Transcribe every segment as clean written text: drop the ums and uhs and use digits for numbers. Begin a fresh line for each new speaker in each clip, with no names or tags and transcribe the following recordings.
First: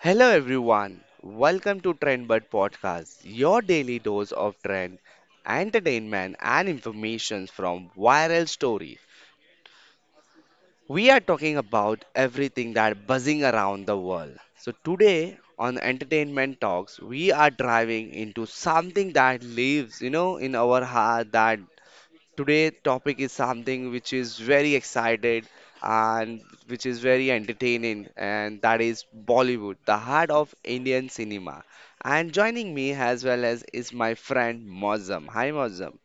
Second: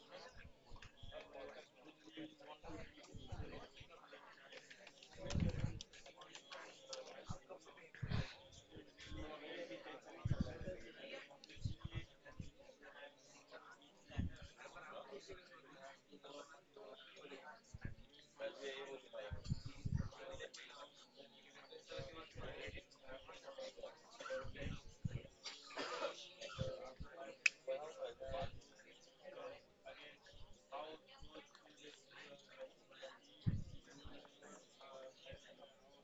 Hello everyone, welcome to Trendbird Podcast, your daily dose of trend, entertainment, and information from viral story. We are talking about everything that buzzing around the world. So today on Entertainment Talks, we are driving into something that lives, in our heart that Today topic is something which is very excited and which is very entertaining and that is Bollywood, the heart of Indian cinema. And joining me as well as is my friend Mozam. Hi Mozam.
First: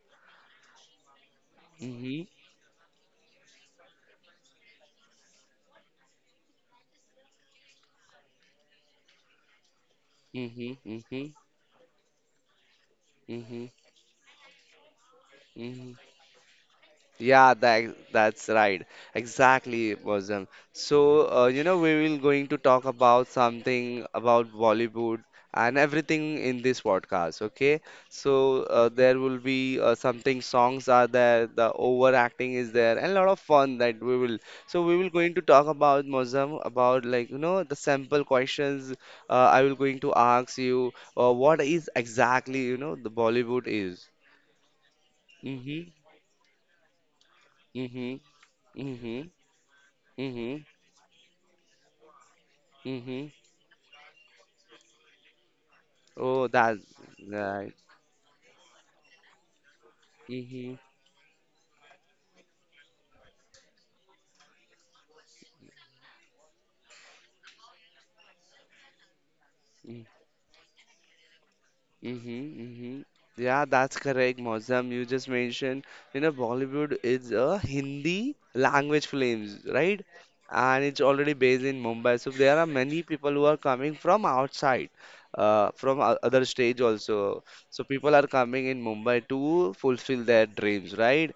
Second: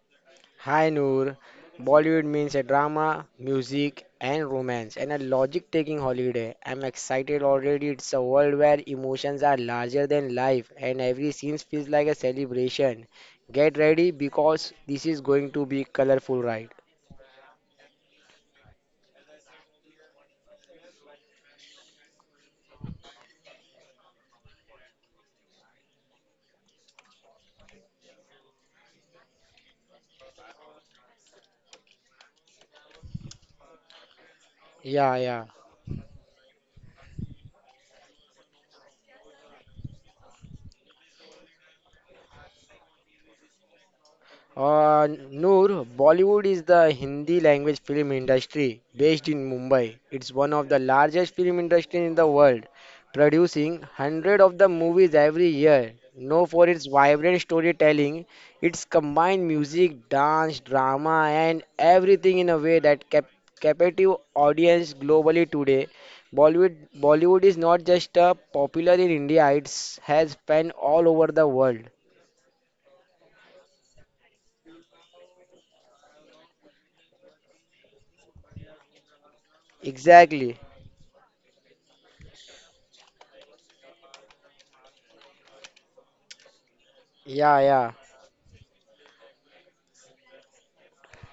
Hi Noor.
Mm-hmm.
Bollywood means a drama, music, and romance, and a logic taking holiday. I'm excited already. It's a world where emotions are larger than life,
Mm-hmm.
and
Mm-hmm.
every scene feels like a celebration. Get ready because this is going to be
Mm-hmm.
colorful, right?
Yeah, that's right. Exactly, Bosom. So, we will going to talk about something about Bollywood and everything in this podcast, okay? So, there will be something songs are there, the overacting is there, and a lot of fun that we will. So, we will
Yeah,
going to
yeah.
talk about Mozam about like the sample questions. I will going to ask you what is exactly the Bollywood is.
Noor,
Mm-hmm.
Bollywood is the Hindi language film
Mm-hmm.
industry
Mm-hmm.
based in Mumbai. It's one
Mm-hmm.
of the largest film industry in the world,
Mm-hmm.
producing hundred of the movies every year. Known
Oh,
for
that
its vibrant
right.
storytelling, its combined music, dance,
Mm-hmm.
drama, and everything in a way that captive audience globally today. Bollywood is not just popular in India; it has span all over the world.
Mm-hmm. Mm-hmm. Yeah, that's correct, Mozam. You just mentioned, Bollywood is a Hindi language films, right?
Exactly.
And it's already based in Mumbai. So there are many people who are coming from outside, from other stage also.
Yeah,
So
yeah.
people are coming in Mumbai to fulfill their dreams, right?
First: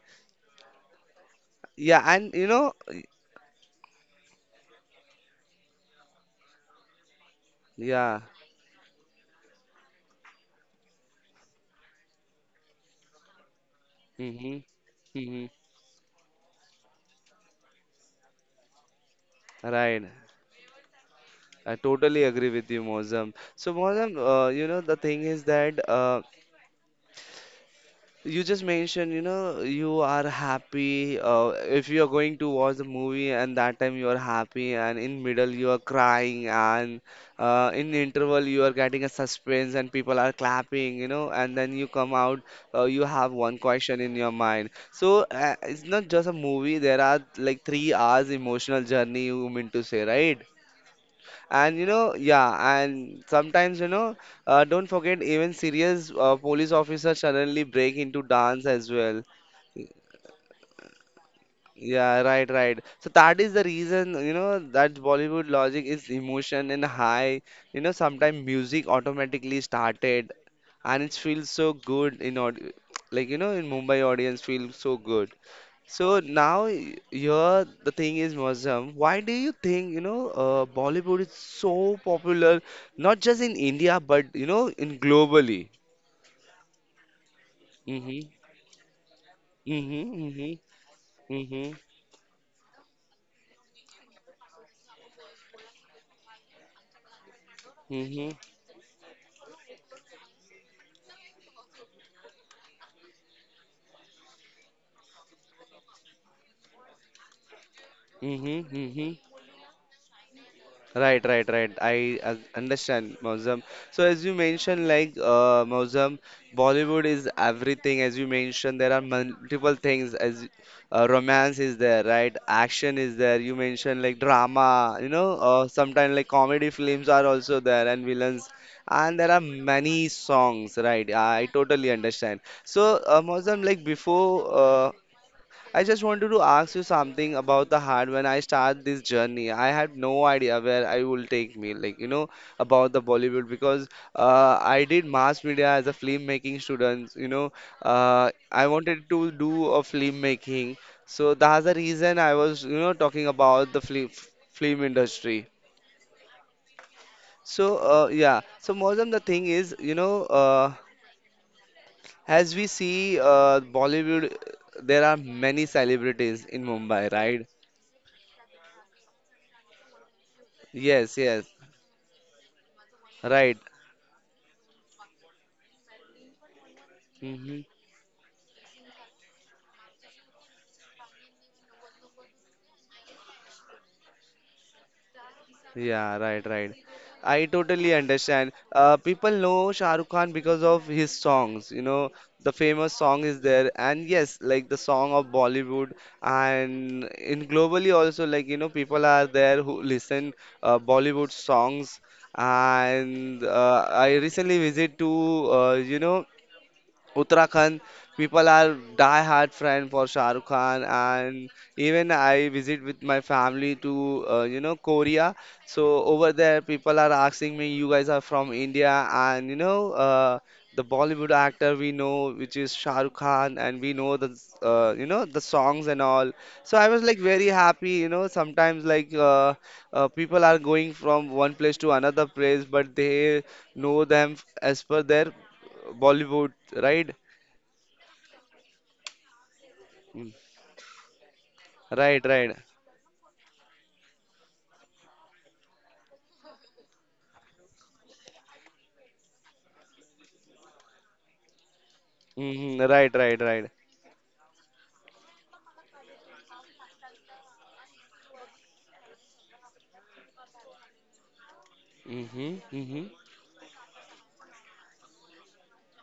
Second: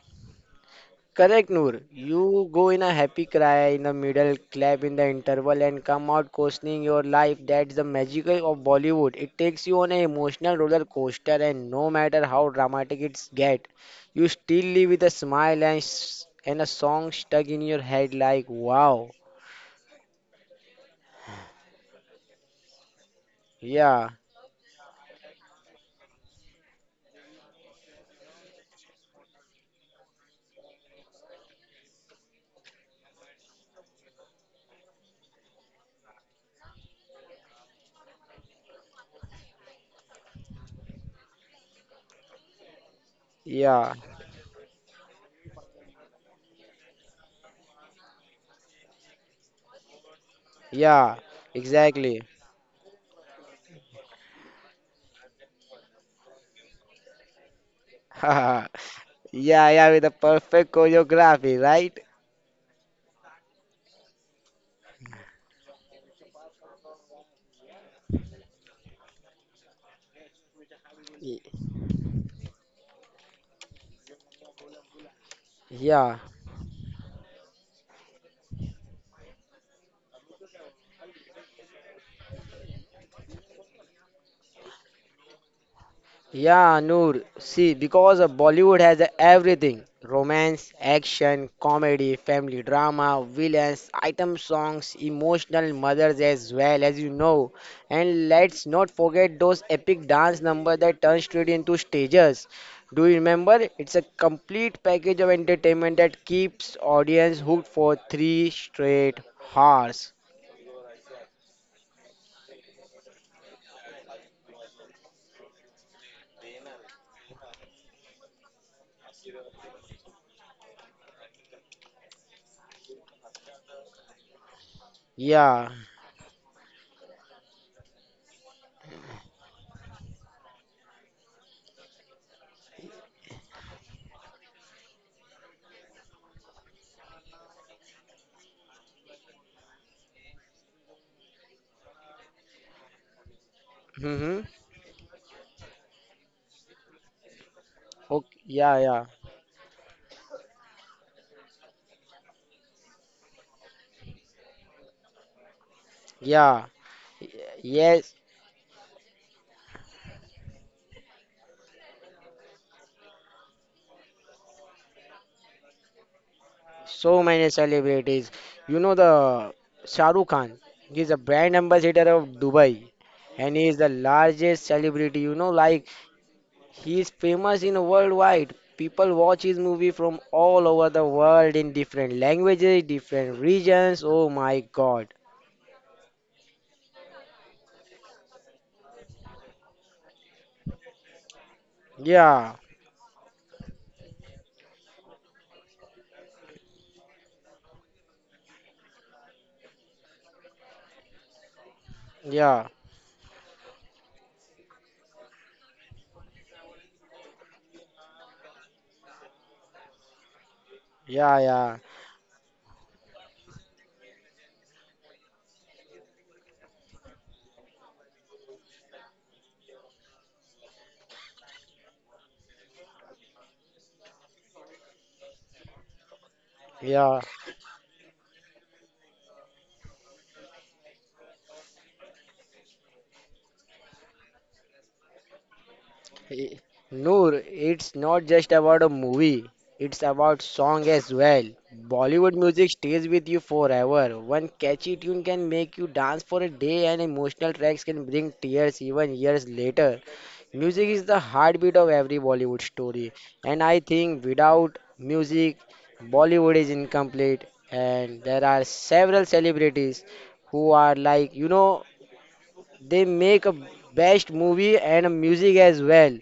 Correct, Noor.
Yeah, and
You go in a happy cry in the middle, clap in the interval, and come out questioning your life. That's the
yeah.
magical of Bollywood. It takes you on an emotional roller coaster, and no matter how dramatic it's get, you
Mm-hmm.
still leave with a
Mm-hmm.
smile and and a song stuck in your head like, wow,
Right. I totally agree with you, Mozam. So,
yeah,
Mozam, the thing is that you just mentioned, you are happy if you are going to watch the movie and that time you are happy and in middle you are crying and in interval you are getting a suspense and people are clapping, and then you come out, you have one
yeah,
question in your mind. So, it's not just a movie, there are like 3 hours emotional journey you mean to say, right?
yeah,
And
exactly,
yeah, and sometimes, don't forget even serious police officers suddenly break into dance as well.
yeah, yeah, with a perfect choreography, right?
Yeah, right, right. So that is the reason, that Bollywood logic is emotion and high. You know, sometimes music automatically started and it
Y-
feels so good in aud like in Mumbai audience feels so good.
Yeah.
So now here the thing is Muslim. Why do you think Bollywood is so popular, not just in India but in globally?
Yeah, Noor. See, because
Mm-hmm.
of Bollywood has everything:
Mm-hmm.
romance, action,
Mm-hmm.
comedy, family drama, villains, item songs, emotional mothers as well, as you know. And
Mm-hmm.
let's not forget those epic dance numbers that turn straight into stages. Do you remember? It's a complete package of entertainment that keeps audience hooked for three
Mm-hmm. Mm-hmm.
straight hours.
Right, right, right. I understand, Mausam. So as you mentioned, like Mausam, Bollywood is everything. As you mentioned, there are multiple things. As romance is there, right? Action is there. You mentioned like drama. You know,
Yeah.
sometimes like comedy films are also there and villains. And there are many songs, right? I totally understand. So, Mausam, like before I just wanted to ask you something about the heart. When I start this journey, I had no idea where I will take me, like about the Bollywood because
Mm-hmm.
I did mass media as a filmmaking student. You know,
Okay.
I
Yeah, yeah,
wanted to do a filmmaking, so that's the reason I was talking about the film industry.
yeah. Y-
So
Yes,
yeah, so Mozam, the thing is, as we see Bollywood, there are many celebrities in Mumbai,
so many
right?
celebrities. You know the Shah Rukh Khan. He is a
Yes, yes,
brand ambassador of Dubai, and
right.
he is the largest celebrity. You know, like he is famous
Hmm.
in worldwide. People watch his movie from all over the world in different languages, different regions. Oh my God!
Yeah, right, right. I totally understand. People know Shah Rukh Khan because of his songs. You know,
Yeah,
the famous song is there, and yes, like the song of Bollywood, and in globally also, like people are there who listen Bollywood songs.
yeah,
And I recently visit to Uttarakhand, people are die-hard friend for Shah Rukh Khan,
yeah,
and
yeah,
even I visit with my family to Korea. So over there, people are asking me, "You guys are from India?" And the Bollywood actor we know, which is Shah Rukh Khan, and we know the the songs and all. So I was
yeah.
like very happy. You know sometimes like people are going from one place to another place, but they know them as per their
Eh,
Bollywood, right?
Noor, it's not just about a movie, it's about
Mm.
song as well.
Right,
Bollywood
right.
music stays with you forever. One catchy tune can make you dance for a day, and emotional tracks can bring tears even years later. Music is the heartbeat of every Bollywood
Mm-hmm,
story,
right, right,
and
right.
I think without music, Bollywood is incomplete. And there are several celebrities who are, like, you know,
Mm. Mhm. Mm.
they
Mhm.
make a best movie and a music as well.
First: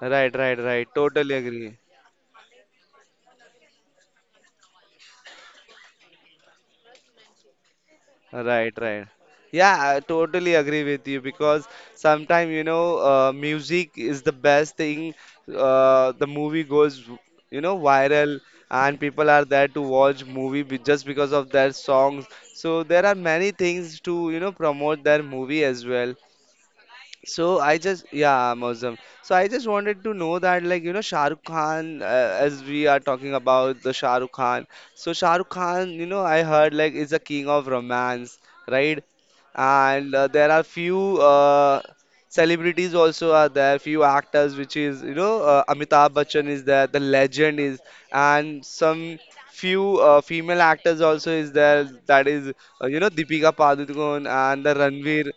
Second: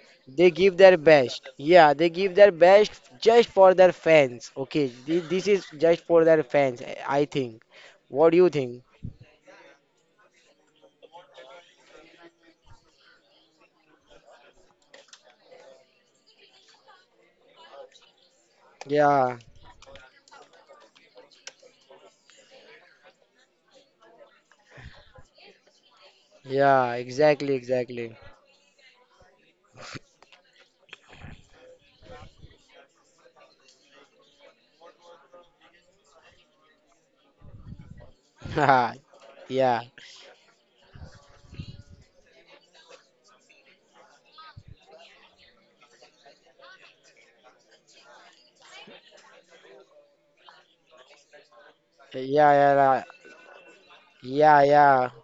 Right,
They
right,
give
right.
their
Totally
best.
agree.
Yeah, they give their best just for their fans. Okay, this is just for their fans, I think. What do you
Right,
think?
right. Yeah, I totally agree with you because sometimes, music is the best thing. The movie goes, viral and people
Yeah,
are there to watch movie just because of their songs. So there are many things to, promote their movie as well.
yeah, exactly,
So I just
exactly.
yeah, Muslim. So I just wanted to know that like Shah Rukh Khan as we are talking about the Shah Rukh Khan. So Shah Rukh Khan, I heard like is a king of romance,
yeah,
right?
yeah,
And there are few celebrities also are there, few actors which is Amitabh Bachchan is there, the legend is, and some few female actors also is there that is
yeah, yeah,
Deepika Padukone and the
yeah, yeah.
Ranveer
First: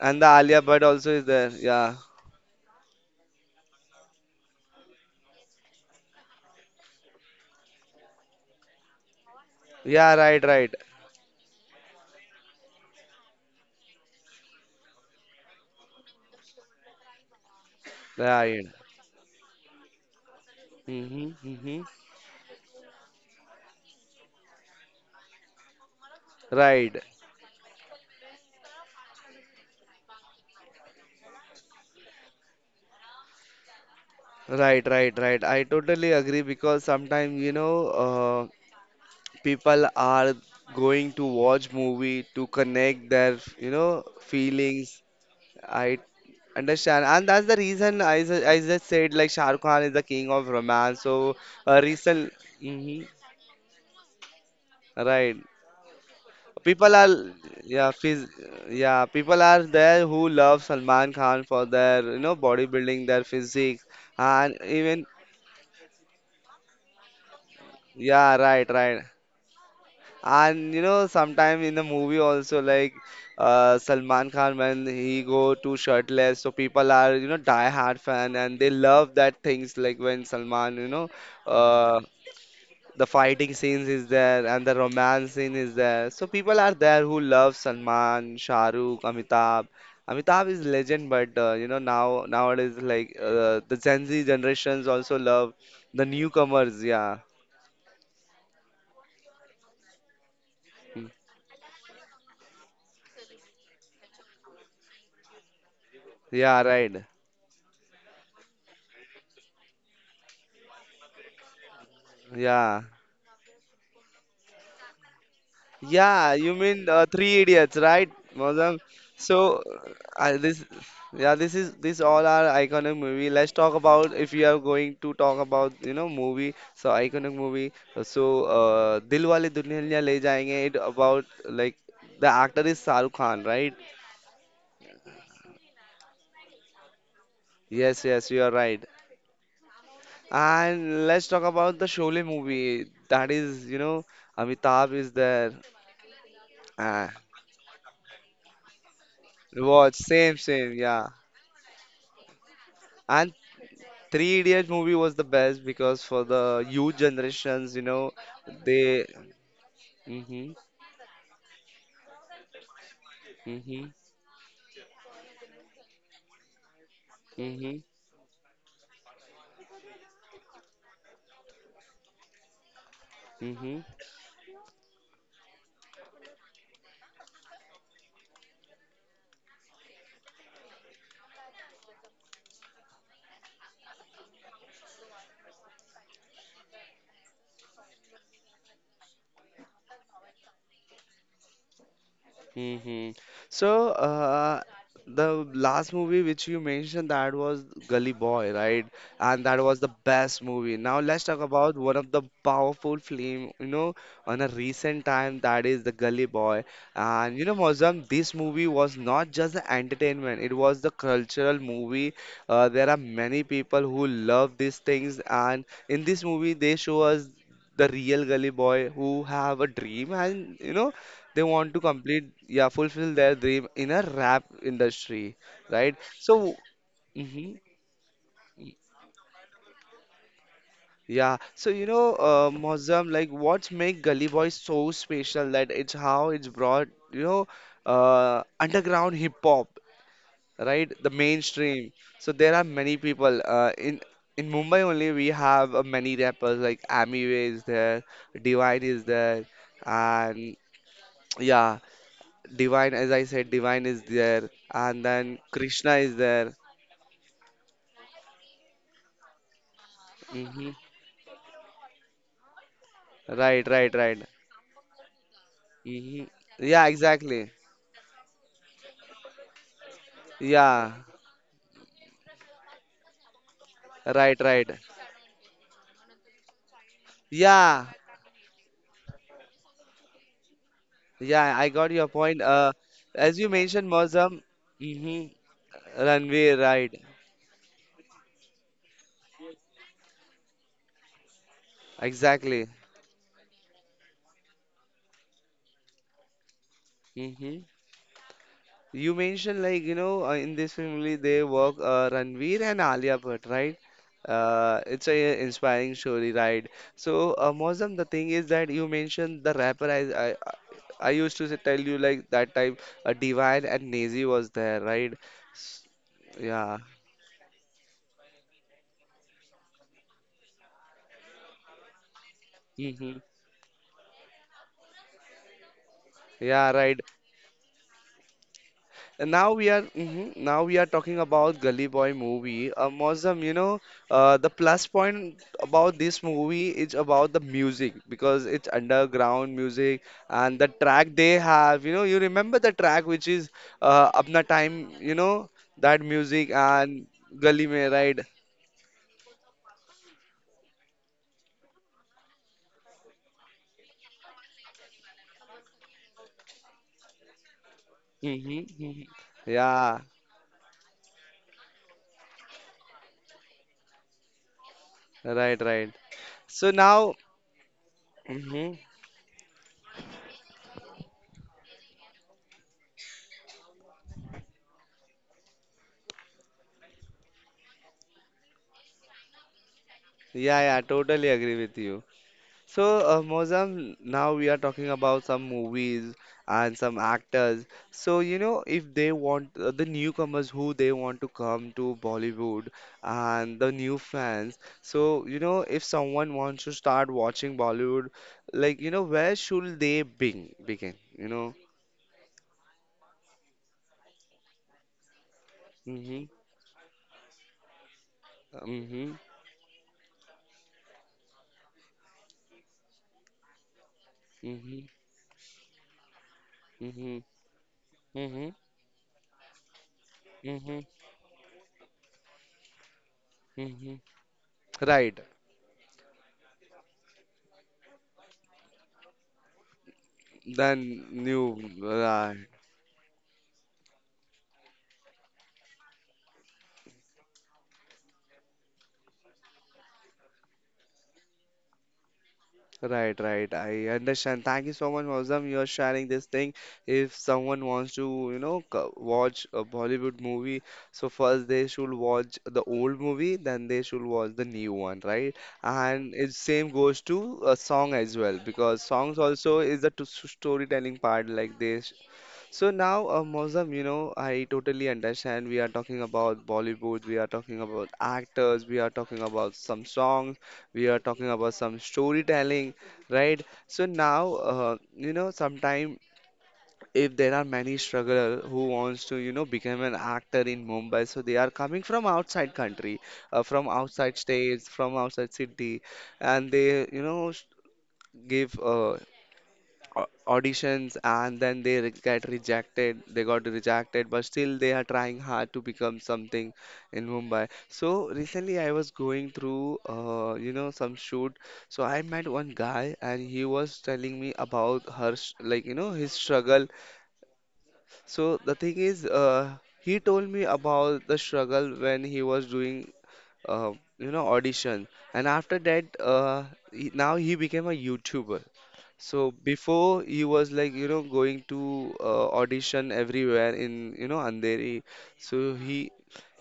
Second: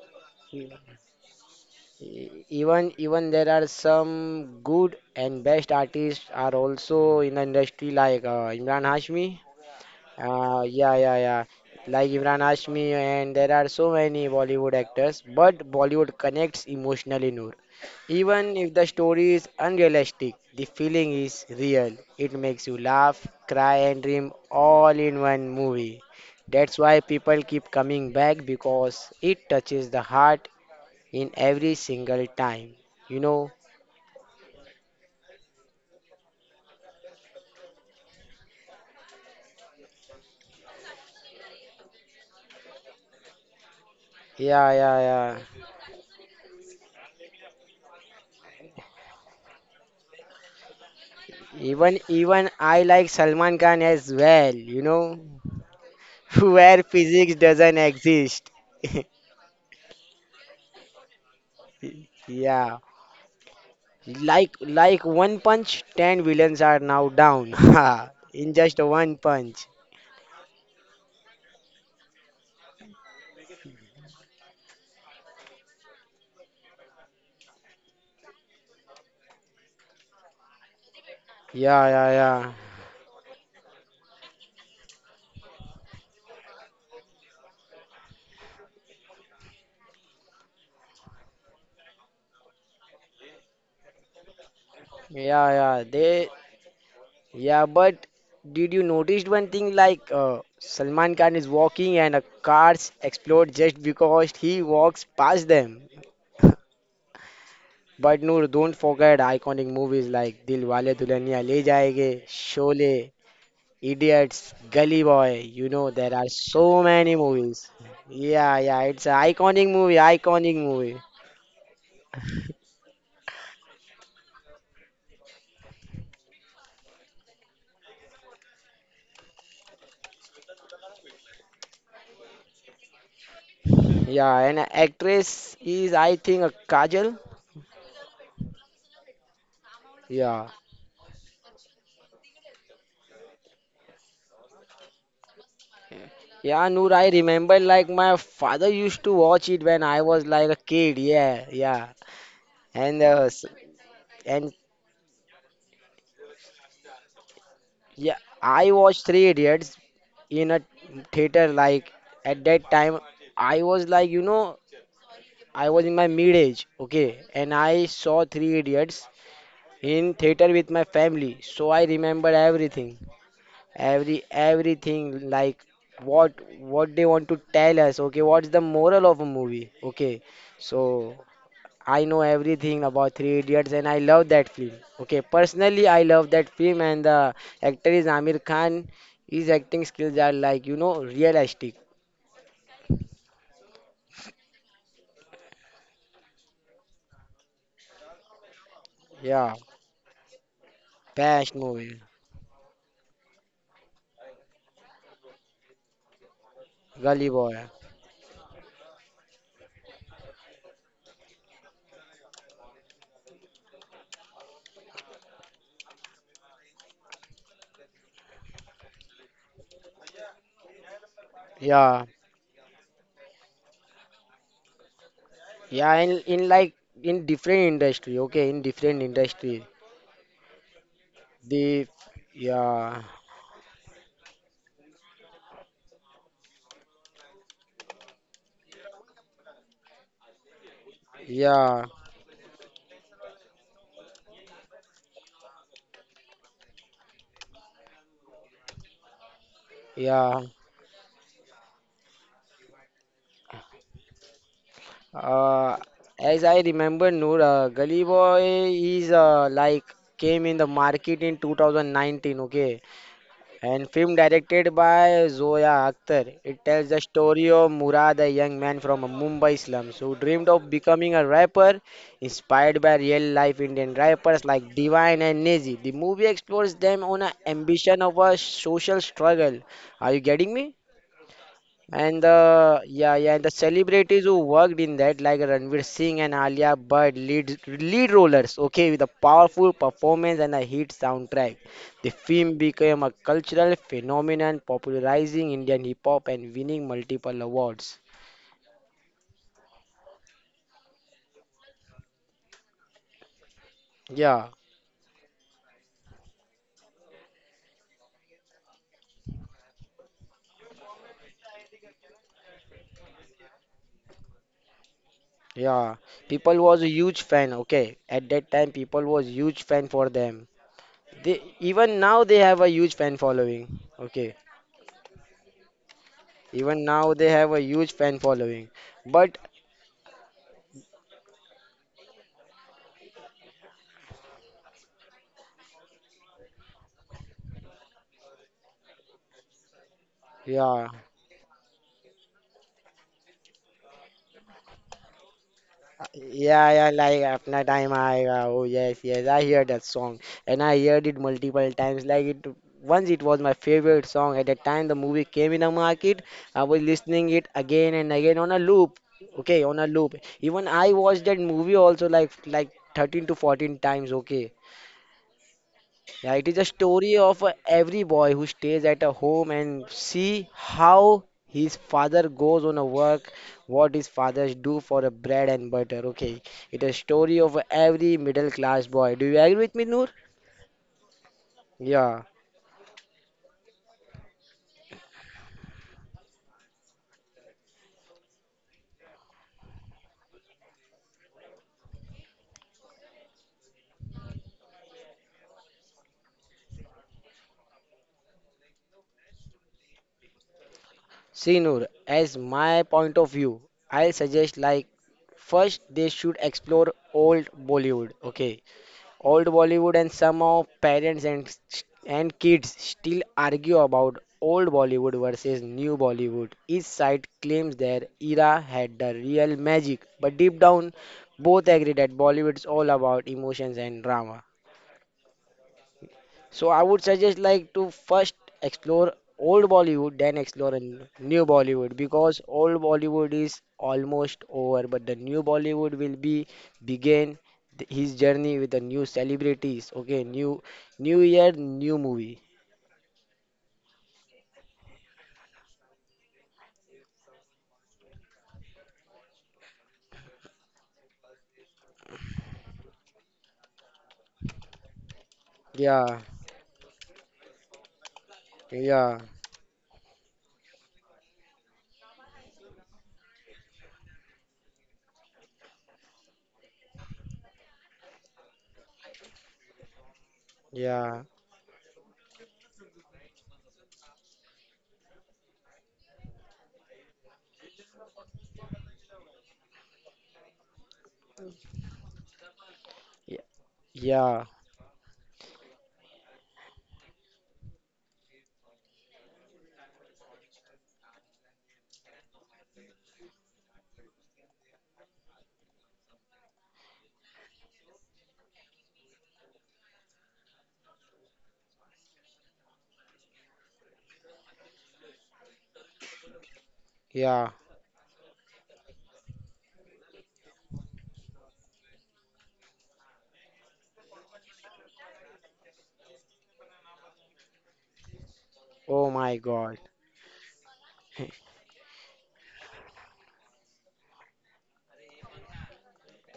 and the Alia Bhatt also is there. Yeah.
Even there are some good and best artists are also in the industry like Imran Hashmi.
Yeah, right, right.
Yeah, yeah, yeah. Like Imran Hashmi, and there are so many Bollywood actors, but Bollywood connects emotionally, Noor. Even
Right.
if the story is unrealistic, the feeling
Mm-hmm,
is
mm-hmm.
real. It makes you laugh, cry, and dream all in one movie. That's why
Right.
people keep coming back because it touches the heart in every single time. You know?
Right, right, right. I totally agree because sometimes, uh, people are going to watch movie to connect their,
Yeah,
feelings.
yeah, yeah.
I understand. And that's the reason I just said like Shah Rukh Khan is the king of romance. So
Even
recent,
even I
hmm,
like Salman Khan as well, you know?
right.
where
People are
physics doesn't
yeah, phys
exist.
yeah, people are there who love Salman Khan for their
yeah,
bodybuilding, their physique,
like
and even
like one punch, ten villains are now down.
yeah,
in
right,
just
right.
one punch.
And you know, sometime in the movie also like Salman Khan when he go to shirtless, so people are die hard fan and they love that things like when Salman
Yeah,
uh,
yeah, yeah,
the fighting scenes is there and the romance scene is there so people are there who love salman shah rukh amitabh is legend but now nowadays like the gen z generations also
yeah,
love
yeah.
the
They,
newcomers yeah.
yeah, but did you notice one thing? Like
Hmm.
Salman Khan is walking and a cars explode just because he walks past them.
Yeah, right.
But no, don't forget iconic movies like Dil Wale Dulhaniya Le Jayenge,
Yeah.
Sholay, Idiots, Gully Boy, you know there are
Yeah, you
so
mean
many
Three
movies.
Idiots, right,
Yeah,
Mozam?
yeah, it's an
So,
iconic movie,
uh,
iconic
this,
movie.
yeah, this is this all are iconic movie. Let's talk about if you are going to talk about movie, so iconic movie. So, Dilwale Dulhania Le Jayenge. It about like the actor is Shahrukh Khan, right?
Yeah, and actress is I think a Kajal.
Yes, yes, you are right.
Yeah.
And let's talk about the Sholay movie. That is, Amitabh is there.
Yeah, Noor,
Ah,
I remember like my father used to watch it when
watch,
I was
same,
like a
same, yeah.
kid. Yeah, yeah. And
And Three
and
Idiots movie was the best because for the youth generations,
yeah, I
they.
watched Three Idiots
Hmm.
in a theater like at that time I
Hmm.
was like, you know, I was in my mid age, okay, and
Hmm.
I saw Three Idiots in theater with my family, so I remember everything,
Hmm.
everything like what what they want to tell us, okay, what's the moral of a movie, okay, so I know everything about Three Idiots and I love that film, okay, personally I love that film, and the actor is Amir Khan. His acting skills are, like, you know, realistic.
Hmm. So, the last movie which you mentioned that was Gully Boy, right? And
Yeah,
that was the best movie. Now let's talk
best
about
movie,
one of the powerful film, on a recent time that is the Gully Boy.
Gully
And you know,
Boy.
Mozam, this movie was not just the entertainment; it was the cultural movie. There are many people who love these things, and in this movie, they show us the real gully boy who have a dream and they want to
Yeah,
complete yeah fulfill their dream in a rap industry right
yeah, in
so
like in
hmm
different industry, okay, in different industry.
yeah so
The
Mozam
yeah,
like what make Gully Boys so special that it's how it's brought underground hip hop right the mainstream
yeah,
so there are many people in Mumbai only we have many rappers like Amiway is there Divine is there
yeah.
and yeah divine as I said divine is there and then
Uh,
krishna is there
as I remember, Noor, Gully Boy is like came in
hmm
the market in 2019, okay,
right right
and
right
film directed by Zoya
hmm
Akhtar. It
yeah
tells the
exactly
story of Murad, a young man from a Mumbai slums who dreamed of
yeah
becoming a rapper, inspired by real-life Indian
right
rappers
right
like Divine and Nazi. The movie explores them on an
yeah
ambition of a social struggle. Are you getting me?
yeah I got your
And
point
the yeah,
as
yeah,
you
and the
mentioned
celebrities
Mozam,
who worked in
hmm
that, like Ranveer Singh and
ranveer
Alia
right
Bhatt, lead rollers, okay, with a powerful performance and a hit soundtrack. The
exactly
film became a cultural phenomenon, popularizing Indian hip hop and winning multiple
hmm.
awards.
You mentioned like in this family they work Ranveer and Alia Bhatt, right?
Yeah,
It's a inspiring story, right? So Mozam, the thing is that you mentioned the rapper. I used to say, tell you like that time Divine and Nazi was there, right? S-
yeah. People
Yeah.
was a huge fan, okay. At that time, people was huge fan for them. They, even now they have a huge
Hmm.
fan following, okay.
Yeah,
Even
right.
now they have a huge fan following.
And
But
now we are mhm, now we are talking about Gully Boy movie. Mozam, the plus point about this movie is about the music because it's underground music and the
yeah.
track they have. You know, you remember the track which is Apna Time. You know that music
Yeah, yeah,
and
like
Gully
Apna
Mein,
Time
right?
Aayega. Oh yes, yes, I hear that song, and I heard it multiple times. Like it, once it was my favorite song. At the time the movie came in the market, I was listening it again and again on a
Mm-hmm.
loop.
Mm-hmm.
Okay, on a
Yeah,
loop. Even I watched that movie also like 13 to 14 times. Okay,
right, right.
yeah, it is a
So now,
story of every boy who
hmm,
stays at a home and see how his father goes on a work, what his fathers do for a bread and butter. Okay, it is a story of every middle class boy. Do you agree with me, Noor?
yeah, yeah, totally agree with you.
Yeah.
So, Mozam, now we are talking about some movies and some actors. So, if they want the newcomers who they want to come to Bollywood and the new fans. So, if someone wants to start watching Bollywood, like, where should they begin? Begin, you know?
See, Noor, as my point of view, I suggest like first they
Mm-hmm.
should explore old Bollywood. Okay,
Mm-hmm.
old Bollywood, and some of parents and and kids still argue about old
Mm-hmm.
Bollywood versus new Bollywood. Each
Mm-hmm.
side claims their
Mm-hmm.
era had the real magic, but deep
Mm-hmm.
down, both agree that Bollywood is all about emotions
Mm-hmm.
and drama.
Right.
So I would suggest like to first explore old Bollywood, then explore a
Then
new
new.
Bollywood
uh,
because old Bollywood is almost over, but the new Bollywood will be begin his journey with the new celebrities. Okay, new new year, new movie.
Right, right. I understand. Thank you so much, Mozam. You're sharing this thing. If someone wants to, watch a Bollywood movie, so first they should watch the old movie, then they should watch the new one, right? And
Yeah,
it same goes to a song as well, because songs
yeah,
also is the storytelling part. Like they So now, Mozam, I totally understand. We are talking about Bollywood, we are talking about actors, we are talking about some songs, we are
yeah,
talking about some storytelling, right? So now, sometime if there are many strugglers who wants to, become an actor in Mumbai, so they are coming from outside country,
yeah,
from outside
yeah,
states, from outside city, and they, give au- auditions, and then they get rejected, but still they are trying hard to become something in Mumbai. So recently I was going through some shoot, so I met one guy and he was telling me about his struggle.
yeah.
So the thing is he told me about the struggle when he was doing uh, audition. And after that now he became a YouTuber.
Oh
So
my God.
before he was like, going to audition everywhere in, Andheri. So he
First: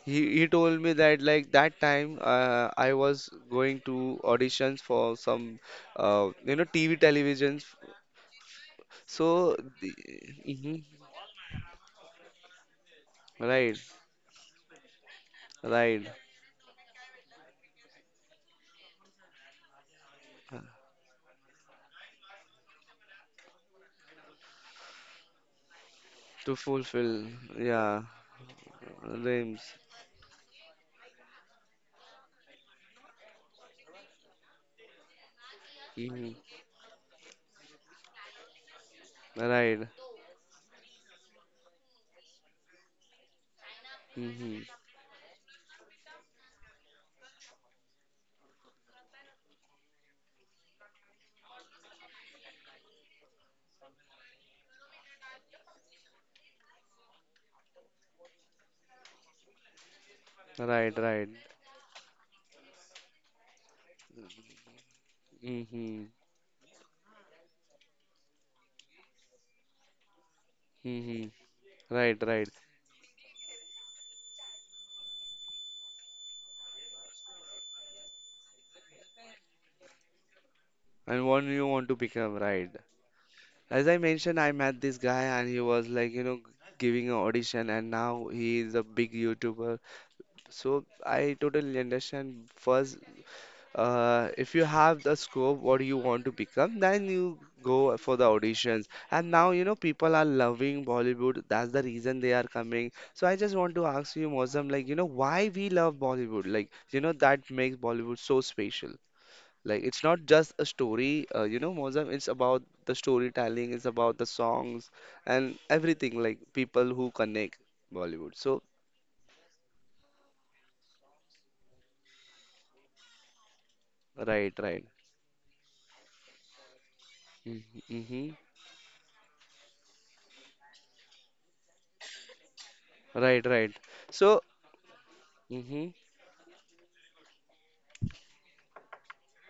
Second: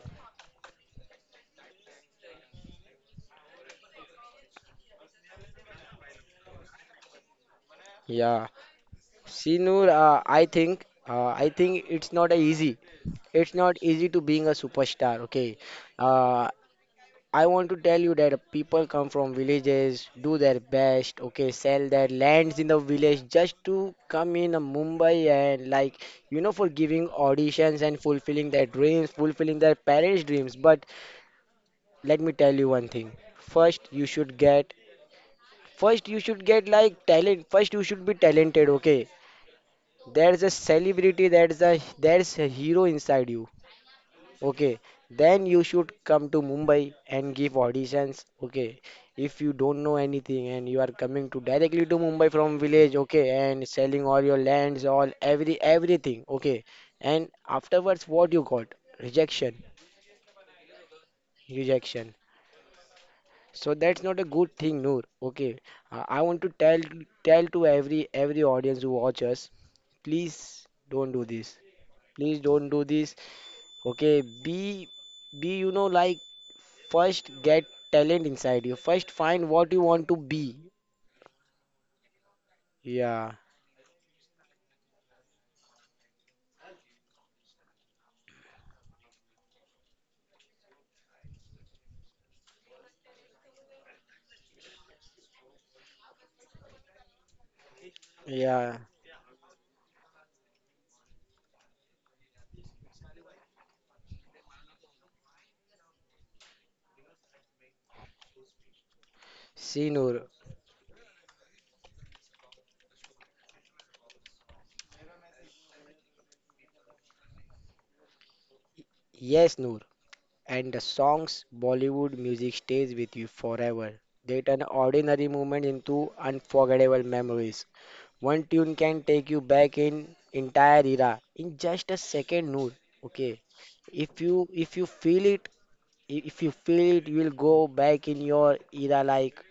he he told me that like that time I was going to auditions for some TV televisions.
Yeah.
So
See, Noor,
mhm,
I think it's not a easy, it's
right,
not easy to being a superstar, okay.
right
uh, I want to tell you that people come from villages, do their best, okay, sell their lands in the village just to come in a Mumbai and like you know
to
for giving
fulfill
auditions and
yeah
fulfilling their dreams, fulfilling
dreams.
their parents' dreams. But let me tell you one thing. First you should get first you should
Hmm.
get like talent. First you should be talented, okay?
Right.
There's a celebrity, there's a hero inside you.
Hmm.
Okay, then you should come to Mumbai and give auditions. Okay, if you don't know anything and you are coming to directly to Mumbai from village, okay, and selling all your lands, all everything, okay. And afterwards, what you got? Rejection,
Right, right.
rejection. So that's not a good thing, Noor. Okay,
Hmm.
I want to tell to every audience who watch us, please don't do
Hmm.
this.
Right,
Please
right.
don't do this. Okay, be you know like first, get talent inside you. First, find what you want to be.
And what you want to become, right?
Yeah,
As I mentioned, I met this guy and he was like, giving an audition, and now he is a big YouTuber. So I totally understand. First, if you have the scope, what you want to become, then you go for the
yeah.
auditions. And now, people are loving Bollywood. That's the reason they are coming. So I just want to ask you, Mosam, like, why we love Bollywood? Like, that makes Bollywood so special. Like
See,
it's not
Noor.
just a story, Mozam, it's about the storytelling, it's about the songs and everything, like people who connect Bollywood. So,
Yes, Noor. And the songs, Bollywood music stays with you forever. They
right,
turn
right.
ordinary moment into unforgettable memories.
Mm-hmm. Mm-hmm.
One tune can take you back in entire era in just a second, Noor. Okay.
Right, right.
If
So,
you if you feel it,
mm-hmm.
if you feel it, you will go back in your era like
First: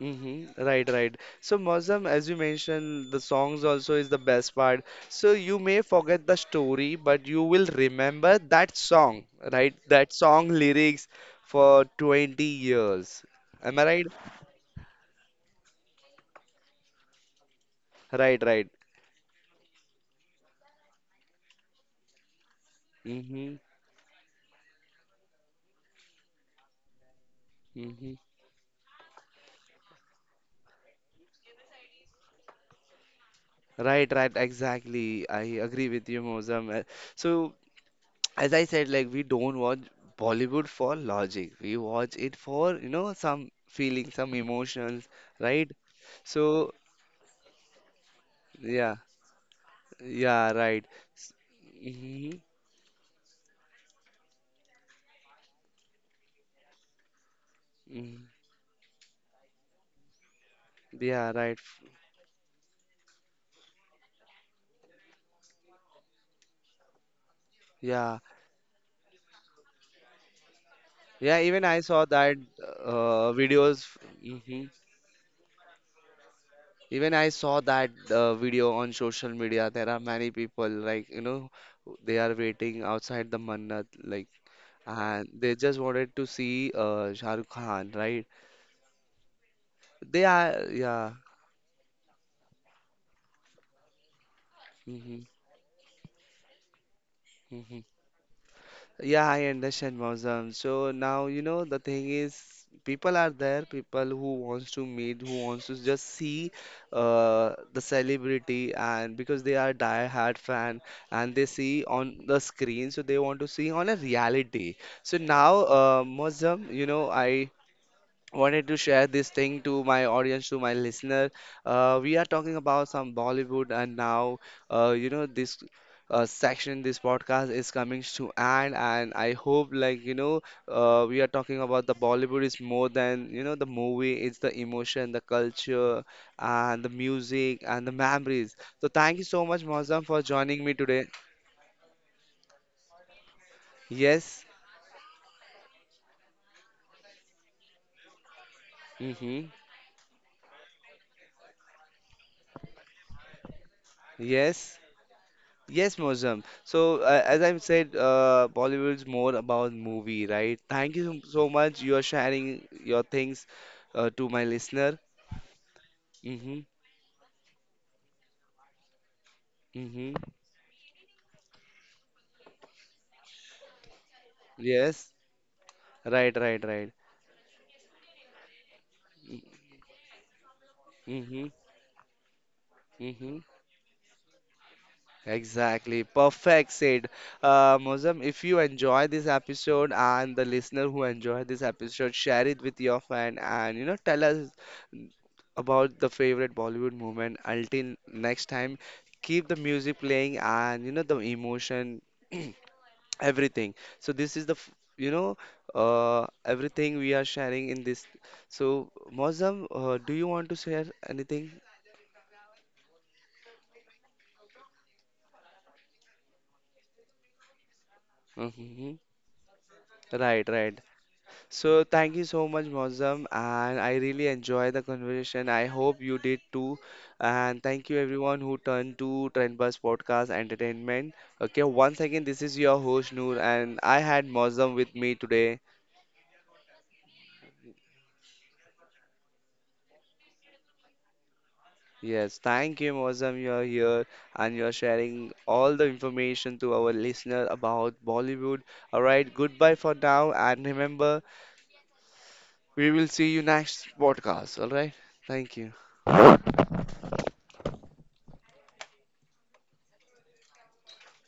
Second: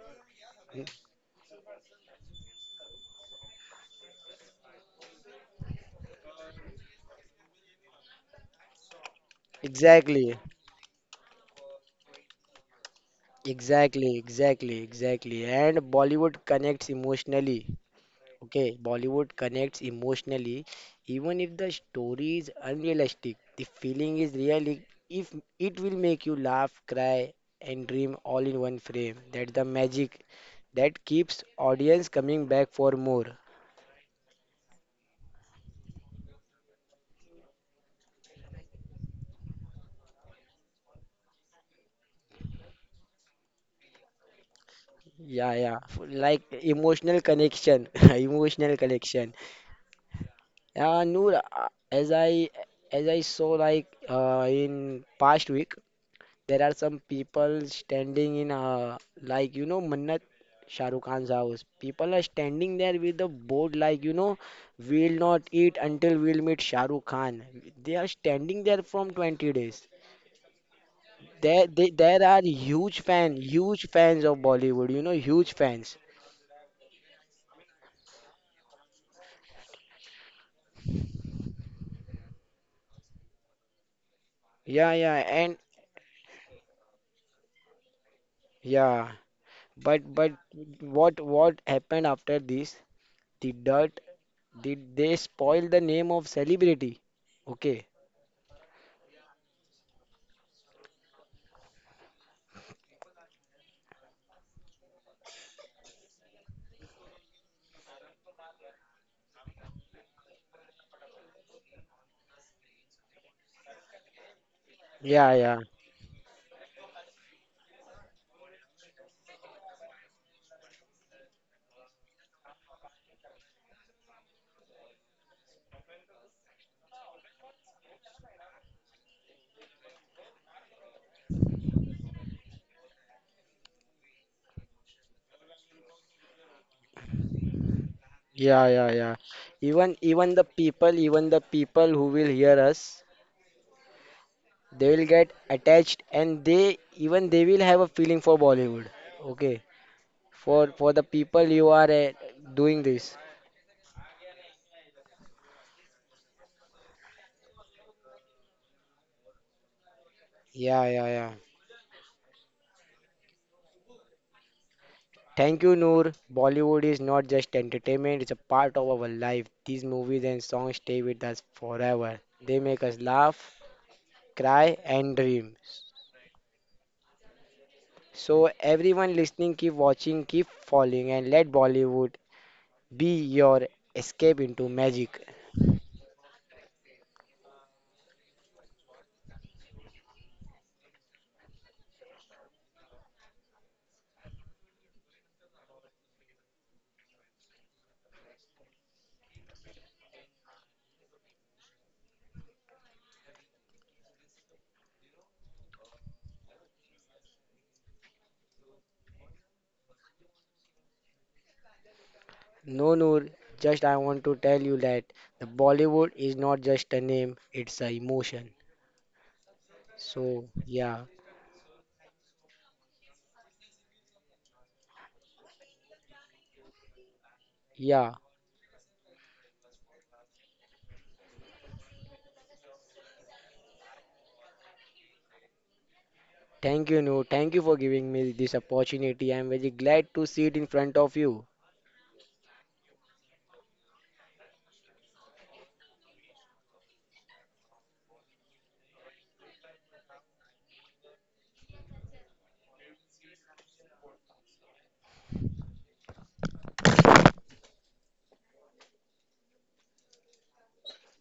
Mm-hmm. Right, right. So, Mozam, as you mentioned, the songs also is the best part. So, you may forget the story, but you will remember that song, right? That
exactly.
song lyrics for 20 years. Am I right?
Exactly, exactly, exactly. And Bollywood connects emotionally.
Right, right.
Okay, Bollywood connects emotionally. Even if the story is unrealistic,
Mm-hmm.
the feeling is real. If it will make you laugh, cry, and
Mhm.
dream all in one frame, that's the magic that keeps audience coming back for more.
Right, right, exactly. I agree with you, Mozam. So, as I said, like we don't watch Bollywood for logic. We watch it for, some feelings, some emotions,
Yeah,
right?
yeah. Like
So,
emotional connection, emotional
yeah,
connection.
yeah, right.
Yeah, Noor, uh, as
Mm-hmm.
I as I saw like in past week. There are some people
Hmm.
standing in, like, you know, Mannat, Shah Rukh
Yeah,
Khan's
right.
house. People are standing there with a board, like, you know, we'll not eat until we'll meet Shah Rukh Khan. They are
Yeah,
standing there from 20 days.
yeah. Even
There,
I
they,
saw
there
that
are huge fan,
videos.
huge fans of
Mm-hmm.
Bollywood, you know, huge fans.
Even I saw that video on social media. There are many people like they are waiting outside the Mannat, like,
Yeah, yeah,
and they
and
just wanted to see Shah Rukh Khan, right?
yeah,
They
but
are, yeah.
what happened after this? The dirt, did they
Hmm.
spoil the name of celebrity? Okay.
Yeah, I understand, Mausam. So now you know the thing is, people are there, people who wants to meet, who wants to just see the celebrity, and because they are die-hard fan and they see on the screen, so they want to see on a reality. So
Yeah,
now,
yeah.
Mausam, I wanted to share this thing to my audience, to my listener. We are talking about some Bollywood, and now, this section, this podcast is coming to end, and I hope, like, we are talking about the Bollywood is more than, the movie, it's the emotion, the culture, and the music, and the memories.
Yeah,
So,
yeah, yeah.
thank you so much,
Even
Mozam, for
even the
joining me
people,
today.
even the people who will hear us,
Yes.
they will get attached and they even they will have a feeling for Bollywood.
Mm-hmm.
Okay. For the people you are doing this.
Yes. Yes, Mosam. So, as I've said, Bollywood is more about movie, right?
Yeah,
Thank
yeah,
you
yeah.
so much. You are sharing your things to my listener.
Thank you, Noor.
Mm-hmm.
Bollywood is not just entertainment, it's a part of our life. These
Mm-hmm.
movies and songs stay with us forever. They make us laugh, cry,
Yes.
and dream.
Right, right, right.
So, everyone listening, keep watching, keep following, and
Mm-hmm.
let Bollywood be
Mm-hmm.
your escape into magic.
Exactly. Perfect said. Mozam, if you enjoy this episode and the listener who enjoyed this episode, share it with your friend and tell us about the favorite Bollywood moment. Until next time, keep the music playing and the emotion, everything. So this is everything we are sharing in this. So Mozam, do you want to share anything?
No, Noor, just I want to tell you that the Bollywood is not just a name, it's a emotion.
Hmm. Right,
So,
right.
yeah,
So thank you so much, Mozam, and I really enjoy the conversation. I hope you did too. And thank you
yeah.
everyone who turned to Trendbus Podcast Entertainment. Okay, once again, this is your host Noor, and I had Mozam with me today.
Thank you, Noor. Thank you for giving me this opportunity. I'm very glad to sit in front of you.
Yes, thank you, Mozam. You are here and you are sharing all the information to our listener about Bollywood. All right, goodbye for now, and remember, we will see you next podcast. All right, thank you.